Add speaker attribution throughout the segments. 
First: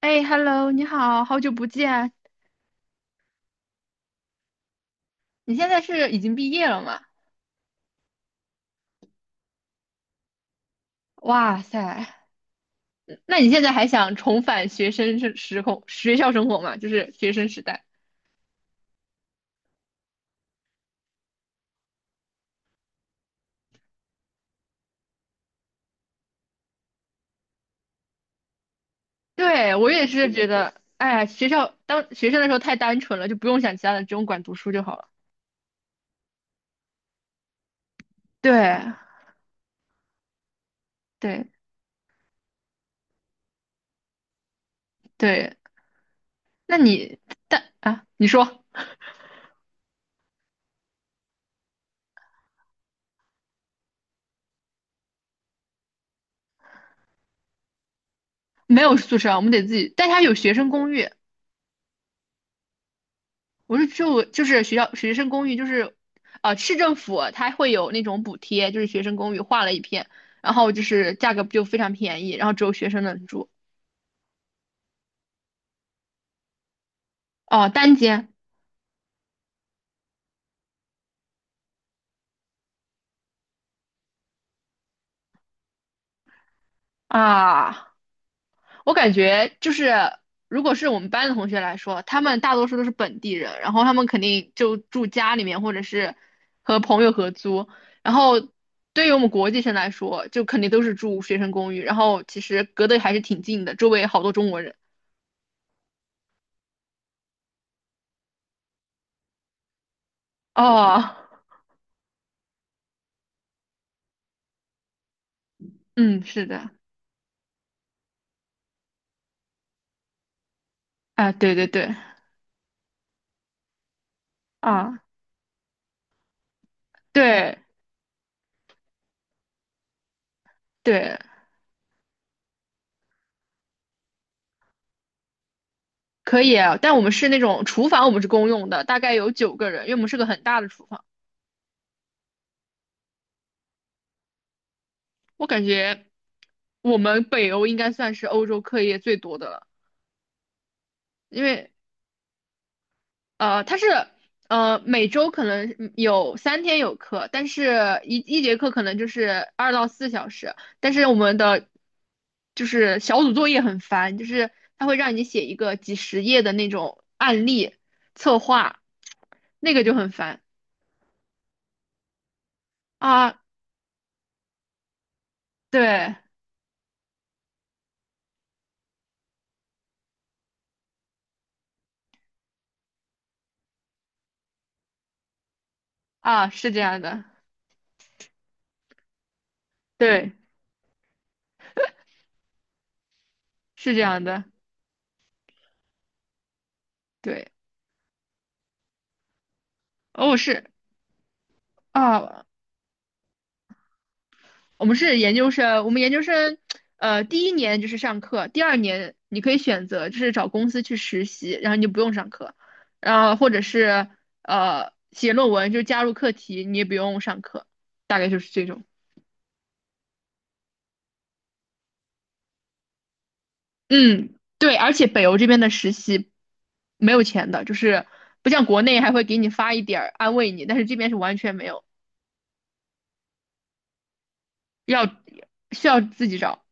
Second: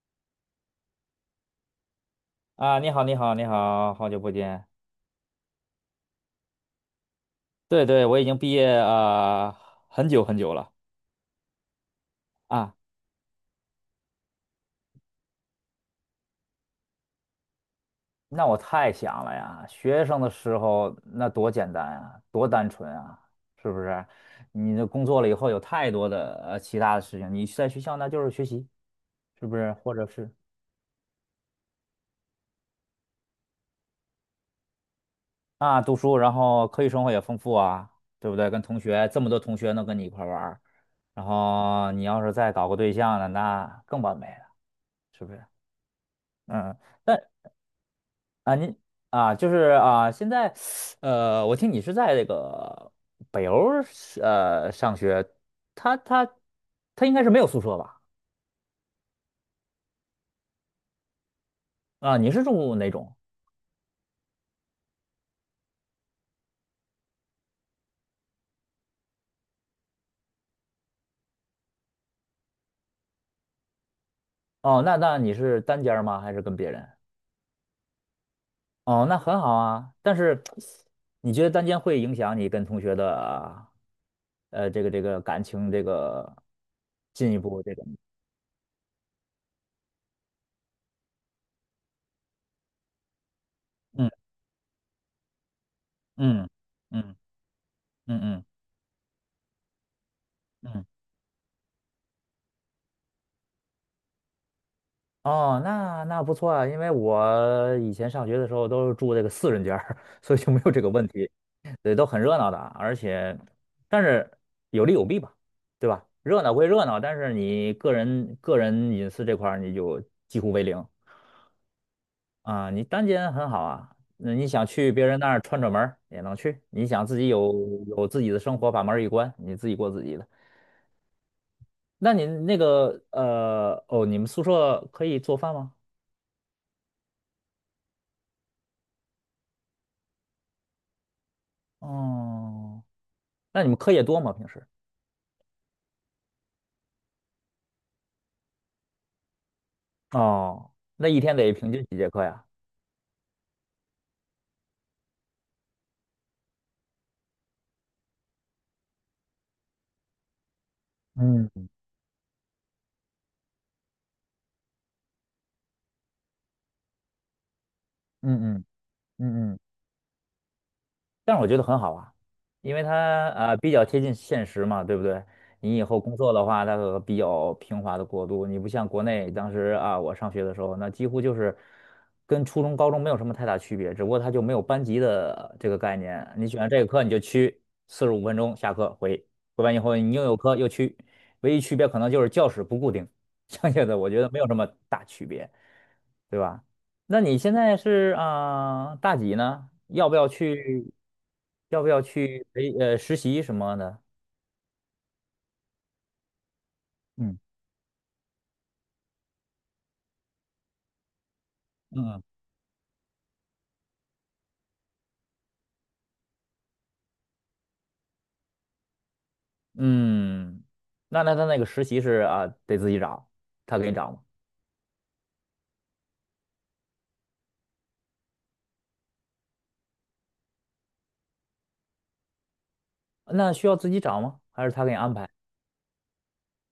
Speaker 1: 哎，Hello，你好，好久不见。
Speaker 2: 啊，你好，你好，你好，好久不见。
Speaker 1: 你现在是已经毕业了吗？
Speaker 2: 对对，我已经毕业啊、很久很久了
Speaker 1: 哇塞，
Speaker 2: 啊。
Speaker 1: 那你现在还想重返学生时空学校生活吗？就是学生时代。
Speaker 2: 那我太想了呀，学生的时候那多简单啊，多单纯啊，是不是？你的工作了以后有太多的其他的事情，你在学校那就是学习，是不是？
Speaker 1: 对，我
Speaker 2: 或
Speaker 1: 也
Speaker 2: 者是
Speaker 1: 是觉得，哎呀，学校当学生的时候太单纯了，就不用想其他的，只用管读书就好了。
Speaker 2: 啊读书，然后课余生活也丰富啊，对不对？跟同
Speaker 1: 对，
Speaker 2: 学这么多同学能跟你一块儿玩儿。然
Speaker 1: 对，
Speaker 2: 后你要是再搞个对象了，那更完美了，是不是？
Speaker 1: 对。那
Speaker 2: 嗯。但
Speaker 1: 你但啊，你
Speaker 2: 啊，
Speaker 1: 说
Speaker 2: 您啊，就是啊，现在，我听你是在这个北欧儿上学，他他他应该是没有宿舍吧？
Speaker 1: 没有宿舍啊我们得自己，但它有学生公寓。
Speaker 2: 啊，你是住哪种？
Speaker 1: 我是住就是学校学生公寓，就是市政府它会有那种补贴，就是学生公寓划了一片，然后就是价格就非常便宜，然后只有学生能住。
Speaker 2: 哦，那你是单间儿吗？还是跟别人？
Speaker 1: 哦，单间。
Speaker 2: 哦，那很好啊。但是你觉得单间会影响你跟同学的这个感情这个进一步这个？
Speaker 1: 啊，我感觉就是如果是我们班的同学来说，他们大多数都是本地人，然后他们肯定就住家里面或者是
Speaker 2: 嗯
Speaker 1: 和朋友
Speaker 2: 嗯
Speaker 1: 合租，然
Speaker 2: 嗯嗯
Speaker 1: 后
Speaker 2: 嗯
Speaker 1: 对于我们国际生来说，就肯定
Speaker 2: 嗯。
Speaker 1: 都
Speaker 2: 嗯
Speaker 1: 是住学生公寓，然后其实隔得还是挺近的，周围好多中国人。
Speaker 2: 哦，那那不错啊，因为我以前上学的时候都是住这个四人间儿，所以就没有这个问
Speaker 1: 哦。
Speaker 2: 题。对，都很热闹的啊，而且，但是有利有弊吧，对吧？
Speaker 1: 嗯，
Speaker 2: 热
Speaker 1: 是
Speaker 2: 闹归
Speaker 1: 的，
Speaker 2: 热闹，但是你个人隐私这块儿你就几乎为零
Speaker 1: 啊，对对对，
Speaker 2: 啊。你单间很好啊，那你想去
Speaker 1: 啊，
Speaker 2: 别人那儿串串门儿也能去，你想自己
Speaker 1: 对
Speaker 2: 有自己的生活，把门儿一关，你自己过自己的。
Speaker 1: 对，
Speaker 2: 那你那个哦，你们宿舍可以做饭吗？
Speaker 1: 可以啊，但我们是那种厨房，我们是公用的，大概有9个人，因为我们是个很大的厨房。
Speaker 2: 哦。那你们课业多吗？平时？
Speaker 1: 我感觉我们北欧应该算是欧洲课业最多的了，
Speaker 2: 哦，那一天
Speaker 1: 因
Speaker 2: 得
Speaker 1: 为
Speaker 2: 平均几节课呀？
Speaker 1: 它是每周可能有3天有课，但是一节课可能就是2到4小时，但是我们的
Speaker 2: 嗯
Speaker 1: 就是小组作业很烦，就是它会让你写一个几十页的那种案例策
Speaker 2: 嗯嗯
Speaker 1: 划，
Speaker 2: 嗯嗯，
Speaker 1: 那个就很烦。
Speaker 2: 但是我觉得很好啊，因为它
Speaker 1: 啊。
Speaker 2: 比较贴近现实嘛，对不对？你以后
Speaker 1: 对
Speaker 2: 工作的话，它和比较平滑的过渡，你不像国内当时啊，我上学的时候，那几乎就是跟初中、高中没有什么太大区别，只不过它就没有班级的这个概念。你
Speaker 1: 啊，
Speaker 2: 选
Speaker 1: 是
Speaker 2: 这
Speaker 1: 这
Speaker 2: 个
Speaker 1: 样
Speaker 2: 课你就
Speaker 1: 的，
Speaker 2: 去45分钟下课回，回完以后你又
Speaker 1: 对，
Speaker 2: 有课又去，唯一区别可能就是教室不固定，剩下
Speaker 1: 是
Speaker 2: 的
Speaker 1: 这
Speaker 2: 我觉
Speaker 1: 样
Speaker 2: 得没
Speaker 1: 的，
Speaker 2: 有什么大区别。对吧？那你
Speaker 1: 对。
Speaker 2: 现在是啊、大几呢？要不要
Speaker 1: 哦，是
Speaker 2: 去？要不要
Speaker 1: 啊，
Speaker 2: 去实习什么的？
Speaker 1: 我们是研究生，我们研究生，
Speaker 2: 嗯
Speaker 1: 第一年就是上课，第二年你可以选择就是找公司去实习，然后你就不用
Speaker 2: 嗯
Speaker 1: 上课，然后或者是写论文，就是加入课题，你也不用上课，大概就是这种。
Speaker 2: 嗯，那他那个实习是啊、得自己找，他给你找吗？
Speaker 1: 嗯，对，而且北欧这边的实习没有钱的，就是不像国内还会给你发一点儿安慰你，但是这边是完全没有，
Speaker 2: 那需要自己找吗？还是他给你
Speaker 1: 要
Speaker 2: 安排？
Speaker 1: 需要自己找，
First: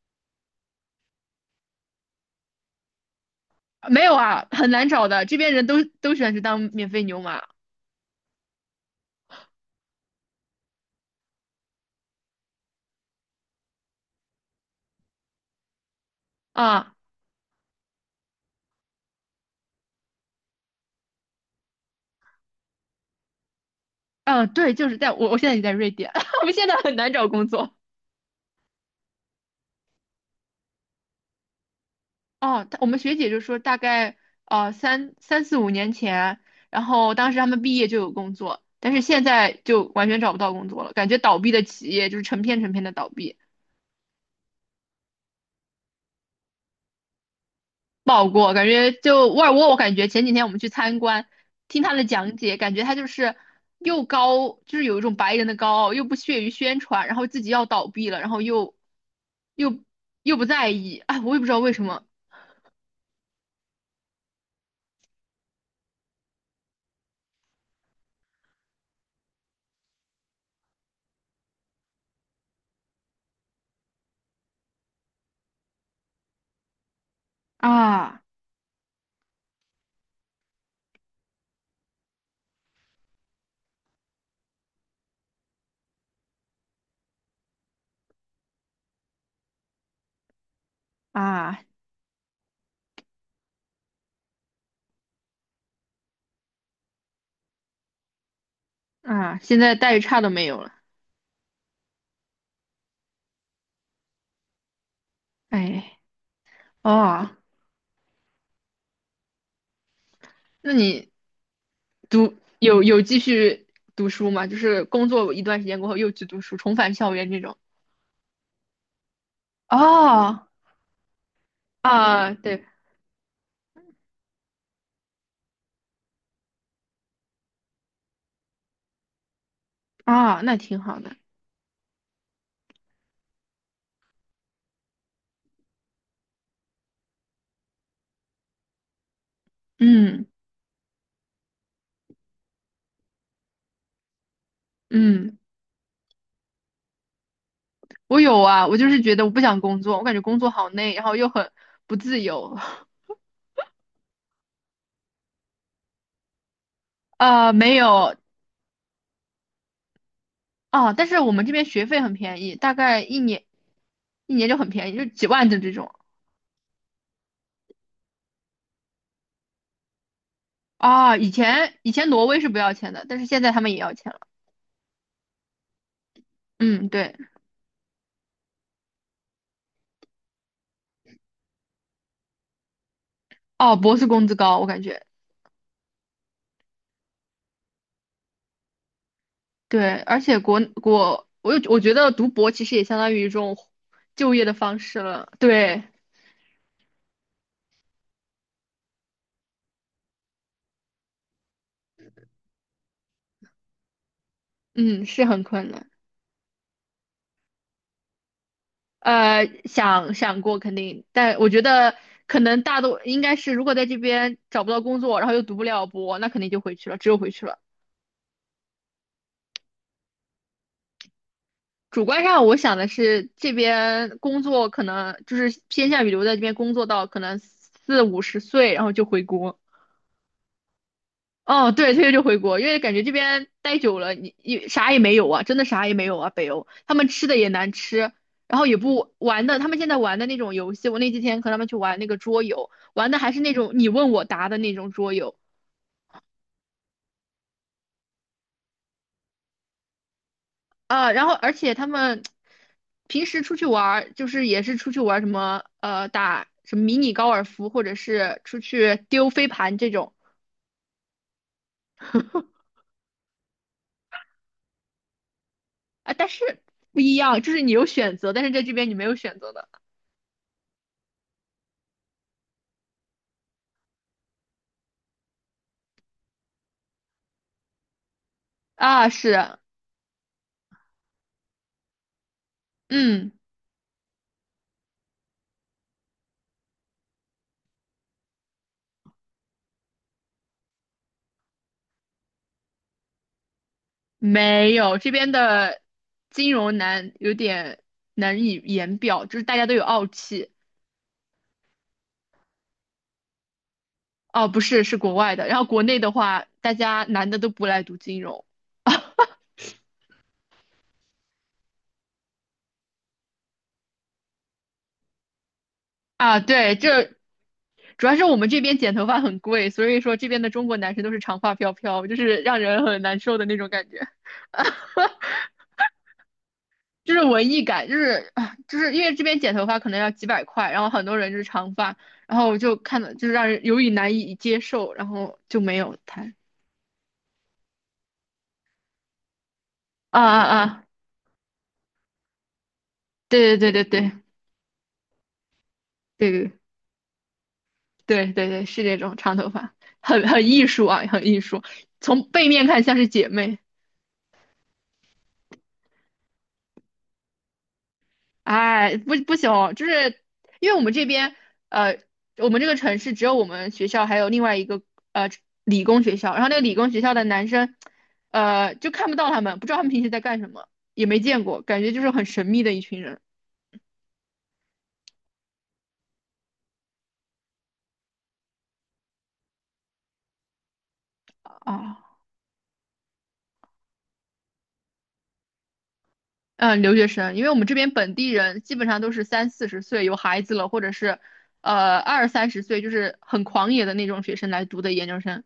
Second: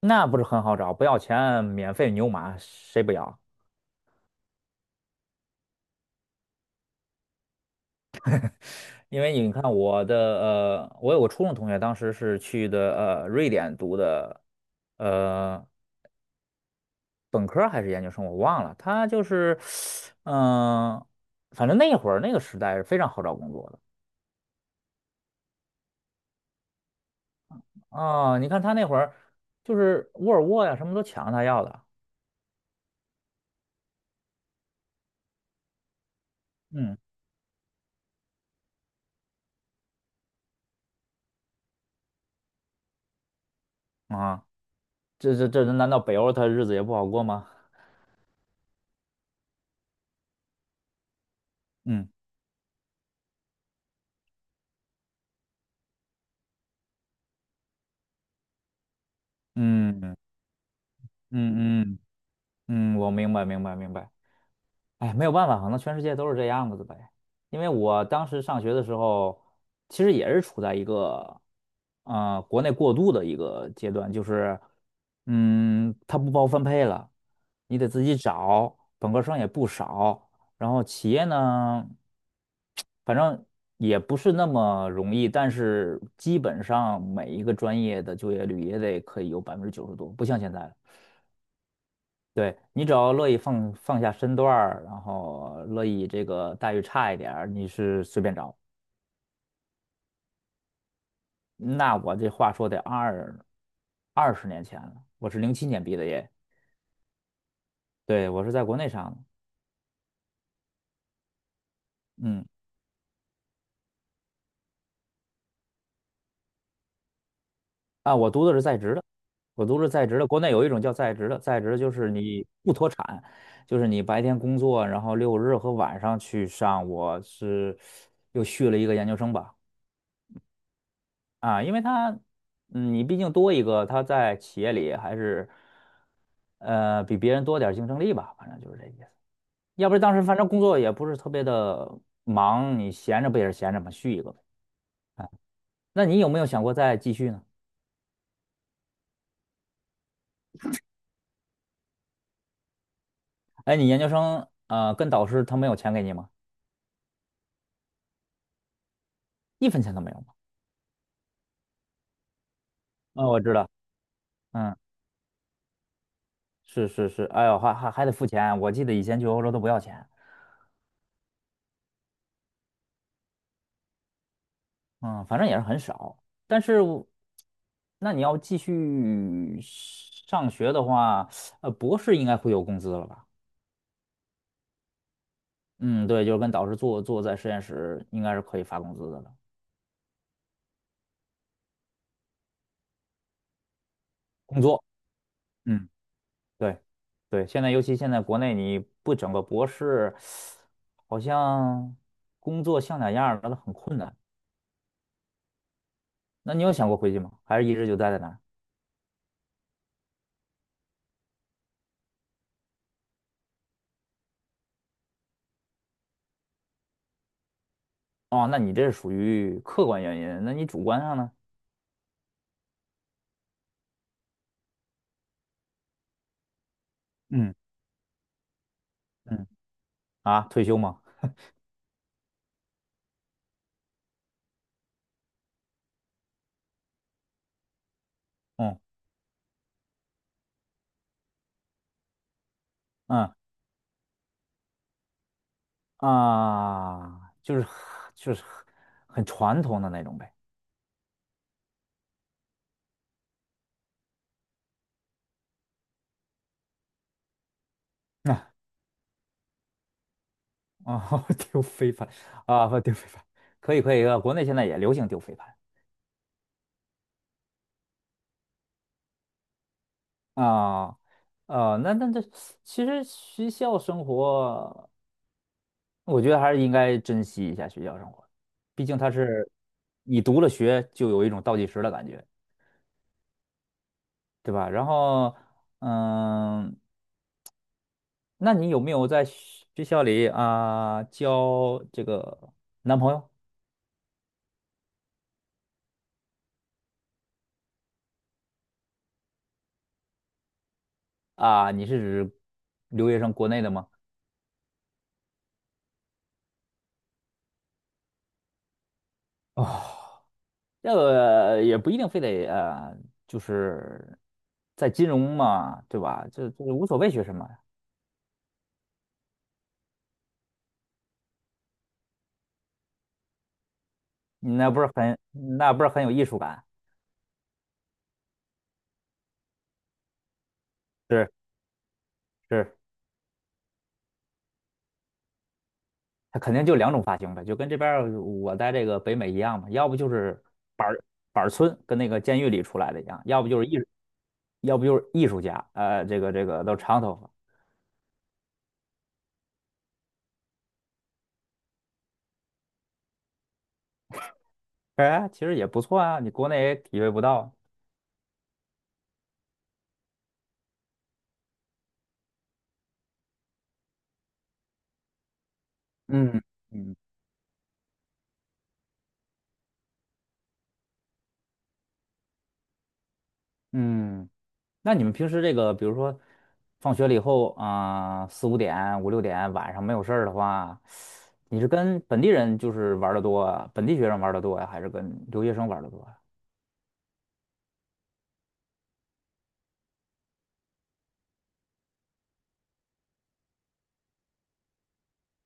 Speaker 2: 那不是很好找，不要钱，免费牛马，谁不要？
Speaker 1: 没有啊，很难找的，这边人都喜欢去当免费牛马。
Speaker 2: 因为你看我有个初中同学，当时是去的瑞典读的呃
Speaker 1: 啊。
Speaker 2: 本科儿还是研究生，我忘了。他就是，嗯、反正那会儿那个时代是非常好找工作的。
Speaker 1: 嗯，对，就是在我现在也在瑞典，我们现在很难找工作。
Speaker 2: 啊、你看他那会儿就是沃尔沃呀，什么都抢着他要的。
Speaker 1: 哦，我们学姐就说大概啊三四五年前，然
Speaker 2: 嗯。
Speaker 1: 后当时他们毕业就有工作，但是现在就完全找不到工作了，感觉倒闭的企业就是成片成片的倒闭，
Speaker 2: 啊，这难道北欧他日子也不好过吗？
Speaker 1: 不好过。感觉就沃尔沃，我感觉前几天我们去参观，听他的
Speaker 2: 嗯
Speaker 1: 讲解，感觉他就是又高，就是有一种白人的高傲，又不屑于宣传，然后自己要倒闭了，然后又
Speaker 2: 嗯嗯
Speaker 1: 又不在意，哎，我也不知道为什
Speaker 2: 嗯
Speaker 1: 么。
Speaker 2: 嗯，我明白明白明白。哎，没有办法，可能全世界都是这样子的呗。因为我当时上学的时候，其实也是处在一个，国内过渡的一个阶段，就是，它不包分配了，你得自己
Speaker 1: 啊。
Speaker 2: 找，本科生也不少，然后企业呢，反正也不是那么容易，但是基本上每一个专业的就业率也得可以有90%多，不像现在了。
Speaker 1: 啊
Speaker 2: 对，你只要乐意放下身段儿，然后乐意这个待遇差一点儿，你是随便找。
Speaker 1: 啊！现在待遇差都没有了，
Speaker 2: 那我这话说得20年前了，我是07年毕
Speaker 1: 哎，
Speaker 2: 的业，
Speaker 1: 哦，
Speaker 2: 对，我是在国内上的，
Speaker 1: 那你读
Speaker 2: 嗯，
Speaker 1: 有继续读书吗？就是工作一段时间过后又去读书，重返校园这种。
Speaker 2: 啊，我读的是在职的，我读的是在职的，国
Speaker 1: 哦，
Speaker 2: 内有一种叫在职的，在职就是
Speaker 1: 啊，
Speaker 2: 你
Speaker 1: 对，
Speaker 2: 不脱产，就是你白天工作，然后六日和晚上去上，我是又续了一个研究生吧。
Speaker 1: 啊，那挺好的。
Speaker 2: 啊，因为他，你毕竟多一个，他在企业里还是，比别人多点儿竞争力吧，反正就是这意思。要不然当时
Speaker 1: 嗯
Speaker 2: 反正工作也不是特别的忙，你闲着不也是闲着嘛，续一个呗。
Speaker 1: 嗯，
Speaker 2: 那你有没有想过再继续呢？
Speaker 1: 我有啊，我就是觉得我不想工作，我感觉工作好累，然后又很不自由。
Speaker 2: 哎，你研究生，跟导师他没有钱给你吗？
Speaker 1: 啊，没有
Speaker 2: 一分钱都没有吗？
Speaker 1: 啊，但是我们这边学费很便宜，大概一
Speaker 2: 啊、我
Speaker 1: 年
Speaker 2: 知道，
Speaker 1: 一年就很
Speaker 2: 嗯，
Speaker 1: 便宜，就几万的这种。
Speaker 2: 是是是，哎呦，还得付钱，我记得以前去欧洲都不要钱。
Speaker 1: 啊，以前挪威是不要钱的，但是现在他们也要钱了。
Speaker 2: 嗯，反正也是很少。但是
Speaker 1: 嗯，
Speaker 2: 我
Speaker 1: 对。
Speaker 2: 那你要继续上学的话，博士应该会有工资了吧？
Speaker 1: 哦，博士工资高，我感觉
Speaker 2: 嗯，对，就是跟导师做在实验室，应该是可以发工资的了。
Speaker 1: 对，而且我觉得读博其实也相当于一种就业的
Speaker 2: 工
Speaker 1: 方
Speaker 2: 作，
Speaker 1: 式了。对，
Speaker 2: 嗯，对，对，尤其现在国内你不整个博士，好像工作像点样儿的很困难。
Speaker 1: 嗯，是很困难。
Speaker 2: 那你有想过回去吗？还是一直就待在那儿？
Speaker 1: 想过肯定，但我觉得可能大多应该是，如果在这边找不到工作，然后又读不了博，那肯定就回去了，只有回去了。
Speaker 2: 哦，那你这是属于客观原因，那你主观上呢？
Speaker 1: 主观上我想的是，这边工作可能就是偏向于留在这边工作到可能
Speaker 2: 嗯
Speaker 1: 4、50岁，然后就回
Speaker 2: 嗯，
Speaker 1: 国。
Speaker 2: 啊，退休吗？
Speaker 1: 哦，对，退休就回国，因为感觉这边待久了，你啥也没有啊，真的啥也没有啊。北欧他们吃的也难吃，然后也
Speaker 2: 嗯。
Speaker 1: 不玩的，他们现在玩的那种游戏，我那几天和他们去玩那个桌游，玩的还
Speaker 2: 嗯
Speaker 1: 是那种你问我答的那种桌游，
Speaker 2: 啊，就是很传统的那种呗。
Speaker 1: 啊，然后而且他们平时出去玩儿，就是也是出去玩儿什么打什么迷你高尔夫，或者 是
Speaker 2: 啊
Speaker 1: 出去丢飞盘这种。
Speaker 2: 啊，丢飞盘啊，不丢飞盘，可以可以，国内现在也流行丢飞盘
Speaker 1: 啊，但是不一样，就是你有选择，但是在这边你没有选择的。
Speaker 2: 啊。啊。这其实学校生活，我觉得还是应该珍惜一下学校生活，毕竟
Speaker 1: 啊，
Speaker 2: 它
Speaker 1: 是，
Speaker 2: 是你读了学就有一种倒计时的感觉，
Speaker 1: 嗯，
Speaker 2: 对吧？然后，嗯，那你有没有在学校里啊、交这个男朋友？
Speaker 1: 没有，这边的金融难有点难以言表，就是大家都有傲气，
Speaker 2: 啊，你是指留学生国内的吗？
Speaker 1: 哦，不是，是国外的，然后国内的话，大家男的都不来读金融。
Speaker 2: 哦，这个也不一定非得，就是在金融嘛，对吧？
Speaker 1: 啊，
Speaker 2: 这
Speaker 1: 对，
Speaker 2: 无所谓
Speaker 1: 这
Speaker 2: 学什么，
Speaker 1: 主要是我们这边剪头发很贵，所以说这边的中国男生都是长发飘飘，就是让人很难受的那种感觉，
Speaker 2: 那不是很那不是很有艺术感？
Speaker 1: 就是文艺感，就是啊，就是因为这边剪头发可能要几百块，然后很多
Speaker 2: 是
Speaker 1: 人就是长发，然后我
Speaker 2: 是，
Speaker 1: 就看了，就是让人有点难以接受，然后就没有谈。
Speaker 2: 他肯定就两种发型呗，就跟这边儿我在这个北美一样嘛，要不就
Speaker 1: 啊
Speaker 2: 是
Speaker 1: 啊啊！
Speaker 2: 板儿板儿村跟那个监狱里出来的一样，要不
Speaker 1: 对
Speaker 2: 就是
Speaker 1: 对
Speaker 2: 艺
Speaker 1: 对
Speaker 2: 术，
Speaker 1: 对
Speaker 2: 要不就是艺术家，
Speaker 1: 对
Speaker 2: 这
Speaker 1: 对
Speaker 2: 个都长头发，
Speaker 1: 对对对对，是这种长头发，很艺术啊，很艺术，从背面看像是姐妹。
Speaker 2: 哎，其实也不错啊，你国内也体会不到。
Speaker 1: 哎，不行，就是因为我们这边，呃，我们这个城市只有我们学校还有另外一个呃理工学校，然
Speaker 2: 嗯
Speaker 1: 后那个理工
Speaker 2: 嗯
Speaker 1: 学校的男生，就看不到他们，不知道他们平时在干什么，也没见过，感觉就是很神秘的一群人。
Speaker 2: 嗯。那你们平时这个，比如说放学了以后啊，4、5点、5、6点晚上没有事儿的话，你是跟
Speaker 1: 啊。
Speaker 2: 本地人就是玩的多啊，本地学生玩的多呀，还是跟留学生玩的多呀？
Speaker 1: 嗯，留学生，因为我们这边本地人基本上都是三四十岁有孩子了，或者是二三十岁，就是很狂野的那种学生来读的研究生。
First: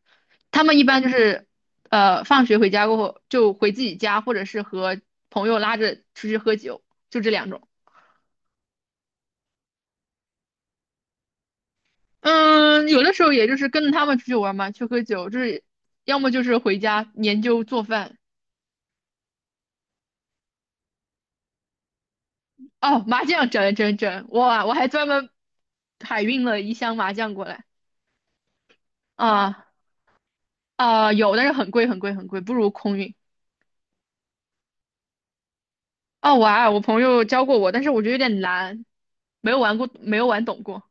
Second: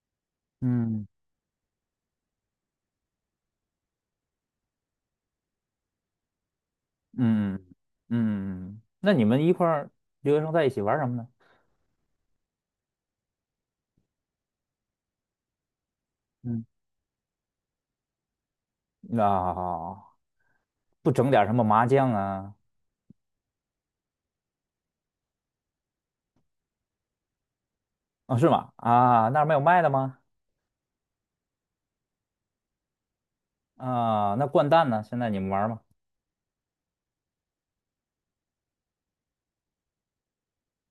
Speaker 1: 他们一般
Speaker 2: 嗯
Speaker 1: 就是放学回家过后就回自己家，或者是和朋友拉着出去喝酒，就这两
Speaker 2: 嗯
Speaker 1: 种。
Speaker 2: 嗯嗯，那你们一块儿留学生在一起玩什么呢？
Speaker 1: 嗯，有的时候也就是跟着他们出去玩嘛，去喝酒，就是要么就是
Speaker 2: 嗯，
Speaker 1: 回家研究做饭。
Speaker 2: 那不整点什么麻将啊？
Speaker 1: 哦，麻将整整整，哇，我还专门海运了一箱麻将过来。
Speaker 2: 啊，是吗？啊，那儿没有
Speaker 1: 啊。
Speaker 2: 卖的吗？
Speaker 1: 啊、有，但是很贵很贵很贵，不如空运。
Speaker 2: 啊，那掼蛋呢？现在你们玩吗？
Speaker 1: 哦，玩，我朋友教过我，但是我觉得有点难，没有玩过，没有玩懂过。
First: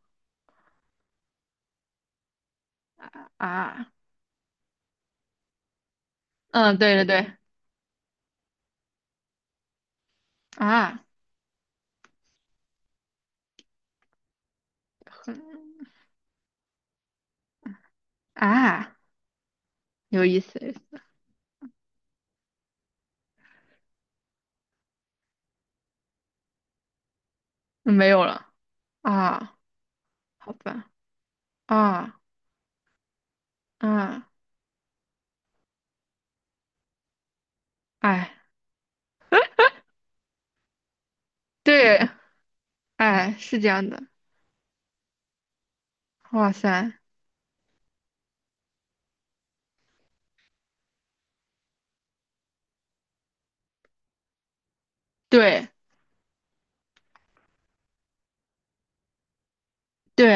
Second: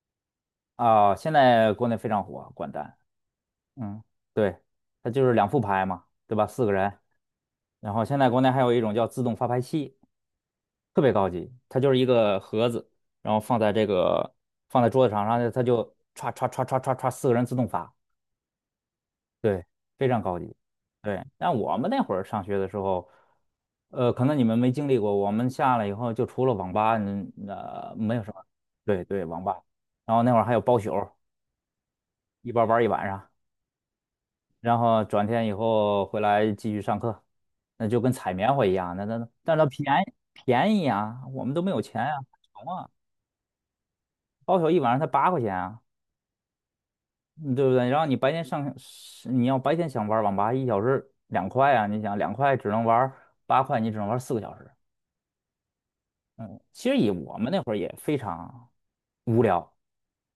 Speaker 2: 啊，现在国内非常火，掼蛋。
Speaker 1: 啊。
Speaker 2: 嗯，对，它就是两副牌嘛，对吧？四个
Speaker 1: 嗯，
Speaker 2: 人。
Speaker 1: 对对对，
Speaker 2: 然后现在国内还有一种叫自动发牌器，特
Speaker 1: 啊，
Speaker 2: 别高级，它就是一个盒子，然后放在桌子上，然后它就
Speaker 1: 很
Speaker 2: 歘歘歘歘歘歘，四个人自动发，
Speaker 1: 啊，
Speaker 2: 对，非常
Speaker 1: 有意
Speaker 2: 高级。
Speaker 1: 思，有意思。
Speaker 2: 对，但我们那会儿上学的时候，可能你们没经历过，我们下来以后就除了网吧，
Speaker 1: 没
Speaker 2: 没
Speaker 1: 有
Speaker 2: 有什么。
Speaker 1: 了。
Speaker 2: 对对，网
Speaker 1: 啊，
Speaker 2: 吧。然后那会儿
Speaker 1: 好
Speaker 2: 还有包
Speaker 1: 吧，
Speaker 2: 宿，
Speaker 1: 啊
Speaker 2: 一包玩儿一晚上。
Speaker 1: 啊，
Speaker 2: 然后转天以后回来继续上课，那就跟
Speaker 1: 哎，
Speaker 2: 采棉花一样，那但是它便宜便宜啊，我们都没有钱
Speaker 1: 对，
Speaker 2: 啊，穷啊，
Speaker 1: 哎，是这样的，
Speaker 2: 包宿一晚上才8块钱啊，
Speaker 1: 哇塞，
Speaker 2: 嗯对不对？然后你白天上，是你要白天想玩网吧，1小时两块啊，你想两块只能玩八块，你只能玩4个小时，
Speaker 1: 对
Speaker 2: 嗯，其实以我们那会儿也非常无聊、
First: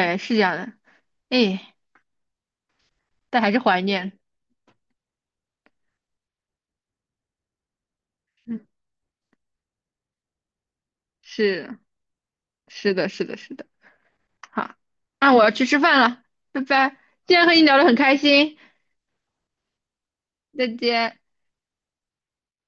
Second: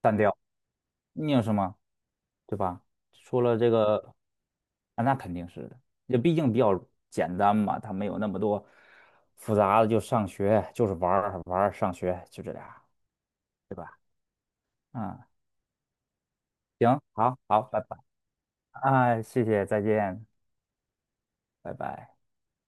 Speaker 2: 单
Speaker 1: 是
Speaker 2: 调，
Speaker 1: 这样的，
Speaker 2: 你有什
Speaker 1: 哎，
Speaker 2: 么，对吧？
Speaker 1: 但
Speaker 2: 除
Speaker 1: 还
Speaker 2: 了
Speaker 1: 是
Speaker 2: 这
Speaker 1: 怀
Speaker 2: 个，
Speaker 1: 念，
Speaker 2: 啊，那肯定是的，也毕竟比较简单嘛，它没有那么多
Speaker 1: 嗯，
Speaker 2: 复杂的，就上学就是玩儿玩儿，
Speaker 1: 是
Speaker 2: 上学就这俩，
Speaker 1: 是的，是的，是的。
Speaker 2: 对吧？
Speaker 1: 好，
Speaker 2: 嗯，
Speaker 1: 那我要去吃饭了，拜拜。
Speaker 2: 行，
Speaker 1: 今
Speaker 2: 好，
Speaker 1: 天和你
Speaker 2: 好，
Speaker 1: 聊
Speaker 2: 拜
Speaker 1: 得很
Speaker 2: 拜，
Speaker 1: 开心，
Speaker 2: 啊，谢谢，再见，
Speaker 1: 再见。
Speaker 2: 拜拜。